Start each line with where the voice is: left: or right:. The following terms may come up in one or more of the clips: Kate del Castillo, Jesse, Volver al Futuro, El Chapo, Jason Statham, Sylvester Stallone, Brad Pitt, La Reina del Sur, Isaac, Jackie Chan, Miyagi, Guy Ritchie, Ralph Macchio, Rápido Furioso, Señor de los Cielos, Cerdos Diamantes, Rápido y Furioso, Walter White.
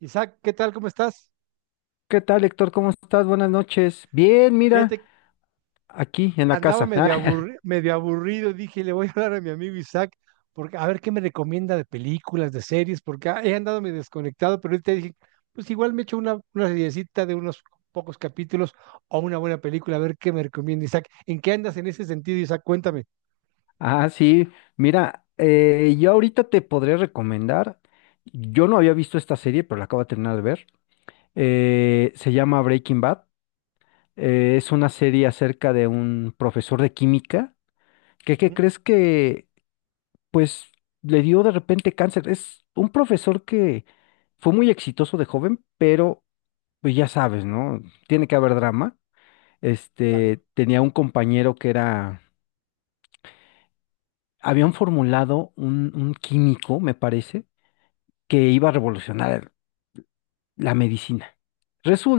right: Isaac, ¿qué tal? ¿Cómo estás?
left: ¿Qué tal, Héctor? ¿Cómo estás? Buenas noches. Bien, mira,
right: Fíjate,
left: aquí en la
right: andaba
left: casa.
right: medio aburrido, dije, le voy a hablar a mi amigo Isaac, porque a ver qué me recomienda de películas, de series, porque he andado medio desconectado, pero ahorita dije, pues igual me echo una seriecita de unos pocos capítulos o una buena película, a ver qué me recomienda Isaac. ¿En qué andas en ese sentido, Isaac? Cuéntame.
left: Ah, sí, mira, yo ahorita te podré recomendar. Yo no había visto esta serie, pero la acabo de terminar de ver. Se llama Breaking Bad. Es una serie acerca de un profesor de química que, ¿qué
right: Ujú.
left: crees que, pues, le dio de repente cáncer? Es un profesor que fue muy exitoso de joven, pero, pues ya sabes, ¿no? Tiene que haber drama.
right: Claro.
left: Este, tenía un compañero que era, habían formulado un químico, me parece, que iba a revolucionar la medicina.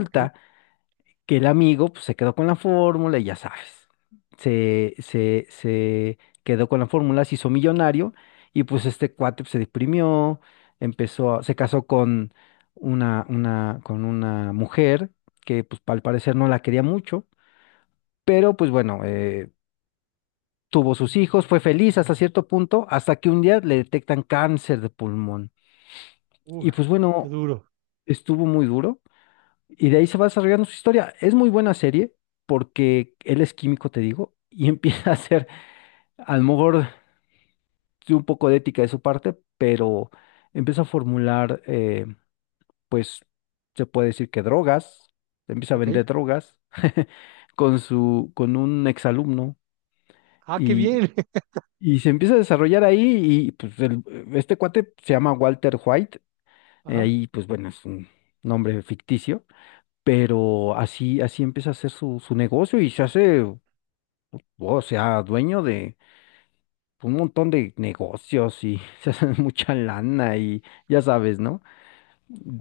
right: Ok.
left: que el amigo pues, se quedó con la fórmula y ya sabes, se quedó con la fórmula, se hizo millonario y pues este cuate pues, se deprimió, se casó con con una mujer que pues al parecer no la quería mucho, pero pues bueno, tuvo sus hijos, fue feliz hasta cierto punto, hasta que un día le detectan cáncer de pulmón.
right: Uf,
left: Y pues
right: qué
left: bueno,
right: duro.
left: estuvo muy duro. Y de ahí se va desarrollando su historia. Es muy buena serie porque él es químico, te digo, y empieza a hacer, a lo mejor, sí, un poco de ética de su parte, pero empieza a formular, pues, se puede decir que drogas, empieza a
right: Ok.
left: vender drogas con un exalumno.
right: Ah, qué
left: Y,
right: bien.
left: Y se empieza a desarrollar ahí y pues este cuate se llama Walter White.
right: Ajá.
left: Ahí pues bueno, es un nombre ficticio, pero así empieza a hacer su negocio y se hace, o sea, dueño de un montón de negocios, y se hace mucha lana y ya sabes, ¿no?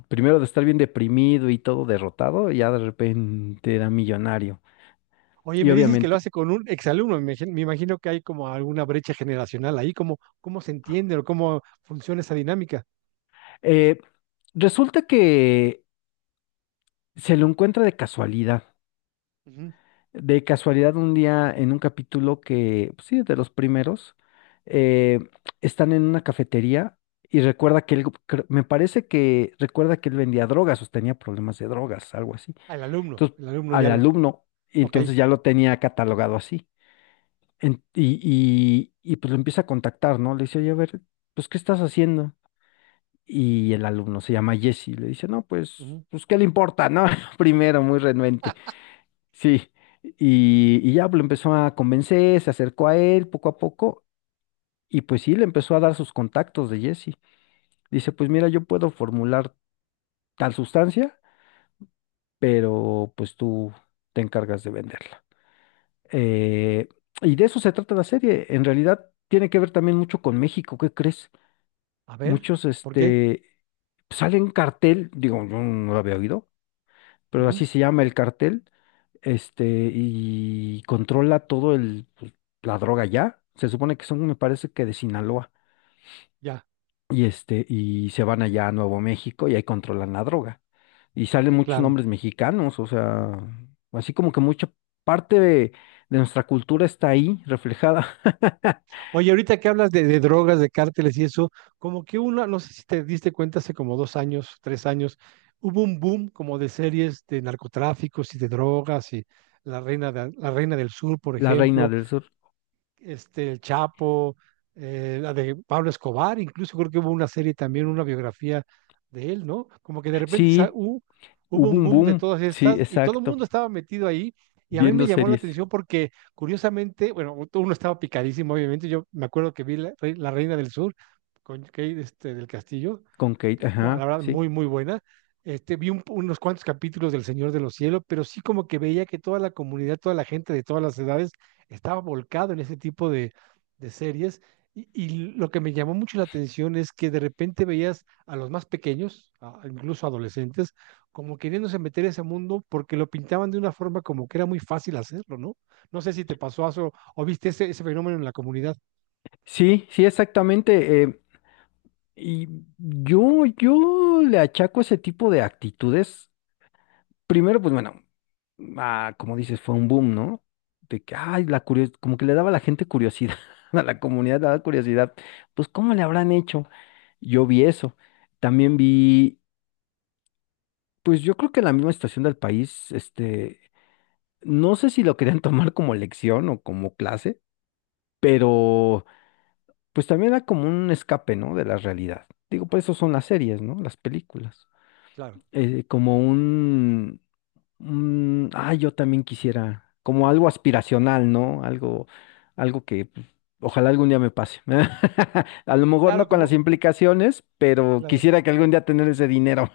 left: Primero de estar bien deprimido y todo derrotado, ya de repente era millonario.
right: Oye,
left: Y
right: me dices que lo
left: obviamente,
right: hace con un exalumno, me imagino que hay como alguna brecha generacional ahí, ¿cómo, cómo se entiende o cómo funciona esa dinámica?
left: eh, resulta que se lo encuentra de casualidad.
right: Ujú.
left: De casualidad, un día en un capítulo que, pues sí, de los primeros, eh, están en una cafetería y recuerda que él, me parece que recuerda que él vendía drogas o tenía problemas de drogas, algo así.
right: Ah, el alumno,
left: Entonces,
right: el alumno
left: al
right: ya lo,
left: alumno, y
right: ok.
left: entonces ya lo tenía catalogado así. Y pues lo empieza a contactar, ¿no? Le dice, oye, a ver, pues, ¿qué estás haciendo? Y el alumno se llama Jesse, le dice, no, pues,
right: Ujú.
left: pues, ¿qué le importa, no? Primero, muy renuente. Sí, y ya pues, lo empezó a convencer, se acercó a él poco a poco, y pues sí, le empezó a dar sus contactos de Jesse. Dice, pues mira, yo puedo formular tal sustancia, pero pues tú te encargas de venderla. Eh, y de eso se trata la serie. En realidad tiene que ver también mucho con México, ¿qué crees?
right: A ver,
left: Muchos,
right: ¿por qué?
left: este, sale un cartel, digo, yo no lo había oído, pero
right: Ujú.
left: así se llama el cartel este, y controla todo el, pues, la droga ya. Se supone que son, me parece que de Sinaloa.
right: Ya,
left: Y este, y se van allá a Nuevo México y ahí controlan la droga. Y salen muchos
right: claro.
left: nombres mexicanos, o sea, así como que mucha parte de nuestra cultura está ahí reflejada.
right: Oye, ahorita que hablas de drogas, de cárteles y eso, como que una, no sé si te diste cuenta hace como dos años, tres años, hubo un boom como de series de narcotráficos y de drogas y La Reina del Sur, por
left: La Reina
right: ejemplo,
left: del Sur.
right: este, El Chapo, la de Pablo Escobar, incluso creo que hubo una serie también, una biografía de él, ¿no? Como que de repente
left: Sí,
right: hubo
left: hubo
right: un
left: un
right: boom de
left: boom.
right: todas
left: Sí,
right: estas y todo el
left: exacto.
right: mundo estaba metido ahí. Y a mí me
left: Viendo
right: llamó la
left: series
right: atención porque, curiosamente, bueno, uno estaba picadísimo, obviamente. Yo me acuerdo que vi La Reina del Sur con Kate, este, del Castillo,
left: con Kate,
right: bueno, la
left: ajá,
right: verdad,
left: sí.
right: muy buena. Este, vi unos cuantos capítulos del Señor de los Cielos, pero sí como que veía que toda la comunidad, toda la gente de todas las edades estaba volcado en ese tipo de series. Y lo que me llamó mucho la atención es que de repente veías a los más pequeños, a incluso adolescentes, como queriéndose meter a ese mundo porque lo pintaban de una forma como que era muy fácil hacerlo, ¿no? No sé si te pasó eso o viste ese, ese fenómeno en la comunidad.
left: Sí, sí, exactamente. Y yo le achaco ese tipo de actitudes. Primero, pues bueno, ah, como dices, fue un boom, ¿no? De que, ay, la curios como que le daba a la gente curiosidad, a la comunidad le daba curiosidad. Pues, ¿cómo le habrán hecho? Yo vi eso. También vi, pues yo creo que en la misma estación del país, este, no sé si lo querían tomar como lección o como clase, pero pues también era como un escape, ¿no? De la realidad. Digo, por eso son las series, ¿no? Las películas.
right: Claro.
left: Como un, yo también quisiera, como algo aspiracional, ¿no? Algo que pues, ojalá algún día me pase. A lo mejor no
right: Claro,
left: con
right: como,
left: las implicaciones, pero
right: claro.
left: quisiera que algún día tener ese dinero,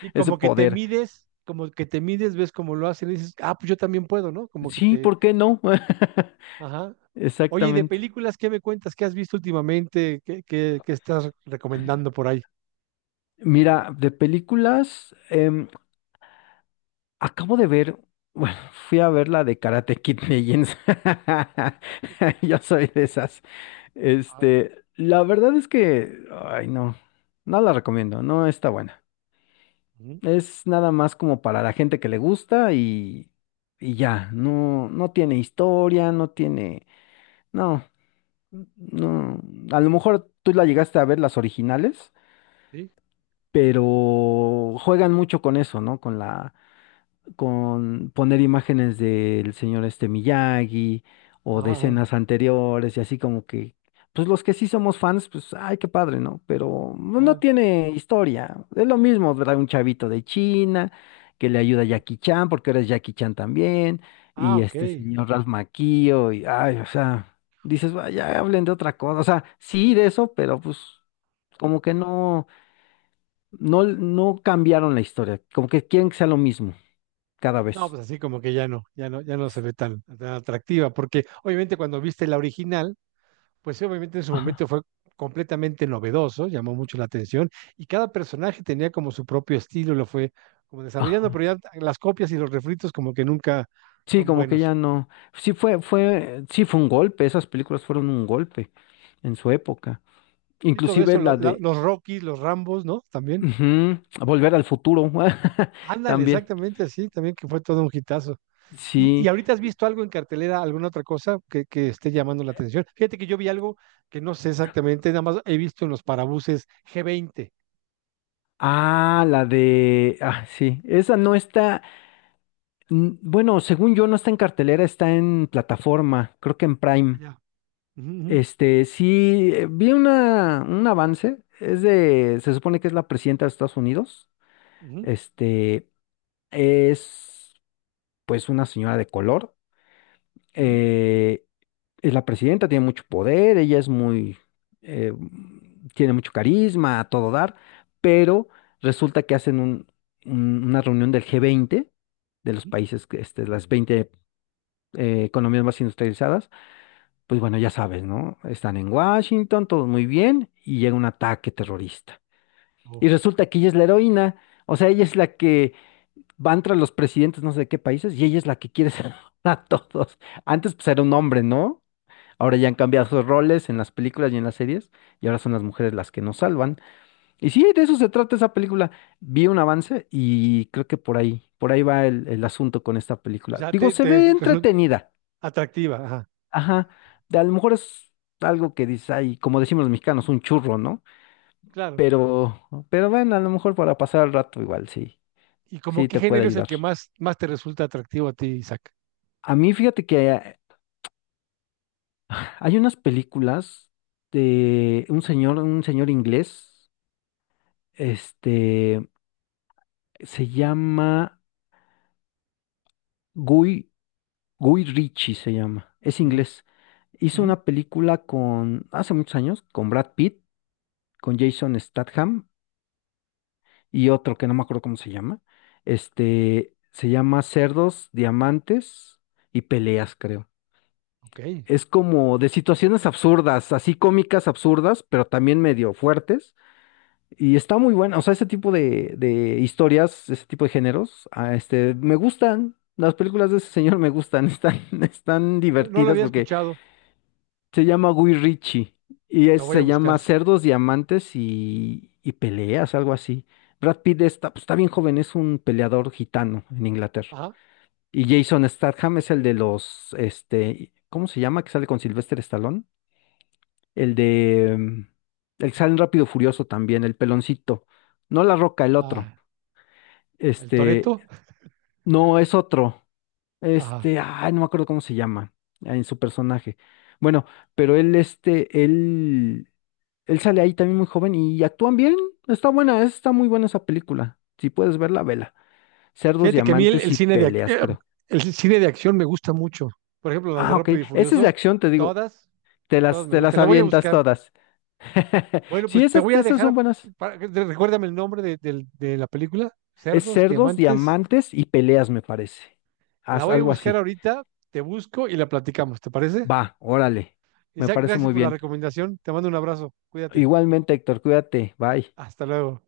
right: Y
left: ese
right: como que te
left: poder.
right: mides, como que te mides, ves cómo lo hacen y dices, ah, pues yo también puedo, ¿no? Como que
left: Sí,
right: te,
left: ¿por qué no?
right: ajá. Oye, y de
left: Exactamente.
right: películas, ¿qué me cuentas? ¿Qué has visto últimamente? ¿Qué, qué, qué estás recomendando por ahí?
left: Mira, de películas, acabo de ver, bueno, fui a ver la de Karate Kid Legends. Yo soy de esas.
right: Ah,
left: Este, la verdad es que, ay, no, no la recomiendo, no está buena.
right: ujú,
left: Es nada más como para la gente que le gusta y ya, no, no tiene historia, no tiene, no, no, a lo mejor tú la llegaste a ver las originales,
right: sí,
left: pero juegan mucho con eso, ¿no? Con poner imágenes del señor este Miyagi o de
right: ajá, ajá,
left: escenas anteriores y así como que, pues los que sí somos fans, pues, ay, qué padre, ¿no? Pero no
right: ajá,
left: tiene historia. Es lo mismo, ¿verdad? Un chavito de China que le ayuda a
right: ujú.
left: Jackie Chan, porque ahora es Jackie Chan también,
right: Ah,
left: y
right: ok.
left: este señor Ralph Macchio, y, ay, o sea, dices, vaya, hablen de otra cosa. O sea, sí de eso, pero pues... Como que no cambiaron la historia, como que quieren que sea lo mismo cada
right: No,
left: vez.
right: pues así como que ya no, ya no, ya no se ve tan, tan atractiva, porque obviamente cuando viste la original, pues sí, obviamente en su
left: Ajá,
right: momento fue completamente novedoso, llamó mucho la atención y cada personaje tenía como su propio estilo, lo fue como desarrollando,
left: ajá.
right: pero ya las copias y los refritos como que nunca
left: Sí,
right: son
left: como que
right: buenos.
left: ya no. Sí fue un golpe. Esas películas fueron un golpe en su época.
right: Y todo
left: Inclusive
right: eso,
left: la de
right: los Rocky los Rambos, ¿no? También.
left: ujú, Volver al Futuro.
right: Ándale,
left: También.
right: exactamente así, también que fue todo un hitazo. Y
left: Sí.
right: ahorita has visto algo en cartelera, alguna otra cosa que esté llamando la atención? Fíjate que yo vi algo que no sé exactamente, nada más he visto en los parabuses G20.
left: Ah, la de. Ah, sí. Esa no está. Bueno, según yo, no está en cartelera, está en plataforma. Creo que en Prime.
right: Allá.
left: Este, sí, vi una, un avance. Es de. Se supone que es la presidenta de Estados Unidos. Este. Es. Pues una señora de color. eh, es la presidenta, tiene mucho poder, ella es muy, eh, tiene mucho carisma, a todo dar, pero resulta que hacen una reunión del G20 de los países, que, este, las 20 economías más industrializadas. Pues bueno, ya sabes, ¿no? Están en Washington, todo muy bien, y llega un ataque terrorista. Y resulta que ella es la heroína, o sea, ella es la que van tras los presidentes no sé de qué países y ella es la que quiere salvar a todos. Antes pues era un hombre, ¿no? Ahora ya han cambiado sus roles en las películas y en las series y ahora son las mujeres las que nos salvan. Y sí, de eso se trata esa película. Vi un avance y creo que por ahí va el asunto con esta
right: O
left: película.
right: sea,
left: Digo, se
right: te
left: ve
right: resulta
left: entretenida.
right: atractiva, ajá,
left: Ajá. A lo mejor es algo que dice ay, como decimos los mexicanos, un churro, ¿no?
right: claro.
left: Pero bueno, a lo mejor para pasar el rato igual, sí,
right: ¿Y como
left: sí
right: qué
left: te puede
right: género es el
left: ayudar.
right: que más, más te resulta atractivo a ti, Isaac?
left: A mí, fíjate que hay unas películas de un señor inglés, este, se llama Guy, Guy Ritchie se llama, es
right: Ujú,
left: inglés. Hizo
right: ujú.
left: una película con, hace muchos años, con Brad Pitt, con Jason Statham y otro que no me acuerdo cómo se llama. Este, se llama Cerdos, Diamantes y Peleas, creo.
right: Ok,
left: Es como de situaciones absurdas, así cómicas absurdas, pero también medio fuertes. Y está muy buena, o sea, ese tipo de historias, ese tipo de géneros, ah, este, me gustan. Las películas de ese señor me gustan, están
right: no, no lo
left: divertidas
right: había
left: porque
right: escuchado,
left: se llama Guy Ritchie y
right: lo voy a
left: se
right: buscar.
left: llama Cerdos, Diamantes y Peleas, algo así. Brad Pitt está, pues, está bien joven, es un peleador gitano en Inglaterra.
right: Ajá,
left: Y Jason Statham es el de los, este, ¿cómo se llama? Que sale con Sylvester Stallone. El de, el que sale en Rápido Furioso también, el peloncito. No La Roca, el otro.
right: ah, el
left: Este,
right: Toretto,
left: no, es otro.
right: ajá.
left: Este, ay, no me acuerdo cómo se llama en su personaje. Bueno, pero él, este, él sale ahí también muy joven y actúan bien. Está buena, está muy buena esa película. Si puedes verla, vela. Cerdos,
right: Fíjate que a mí
left: diamantes
right: el
left: y
right: cine de,
left: peleas, creo.
right: el cine de acción me gusta mucho. Por ejemplo, las de
left: Ah, ok.
right: Rápido y
left: Esa es de
right: Furioso,
left: acción, te digo.
right: todas,
left: Te
right: todas
left: las,
right: me
left: te las
right: gustan. La voy a
left: avientas
right: buscar.
left: todas.
right: Bueno,
left: Sí,
right: pues te voy
left: esas,
right: a
left: esas
right: dejar,
left: son buenas.
right: recuérdame el nombre de la película,
left: Es
right: Cerdos,
left: cerdos,
right: Diamantes.
left: diamantes y peleas, me parece.
right: La
left: Haz
right: voy a
left: algo
right: buscar
left: así.
right: ahorita, te busco y la platicamos, ¿te parece?
left: Va, órale. Me
right: Isaac,
left: parece
right: gracias
left: muy
right: por la
left: bien.
right: recomendación. Te mando un abrazo. Cuídate.
left: Igualmente, Héctor, cuídate, bye.
right: Hasta luego.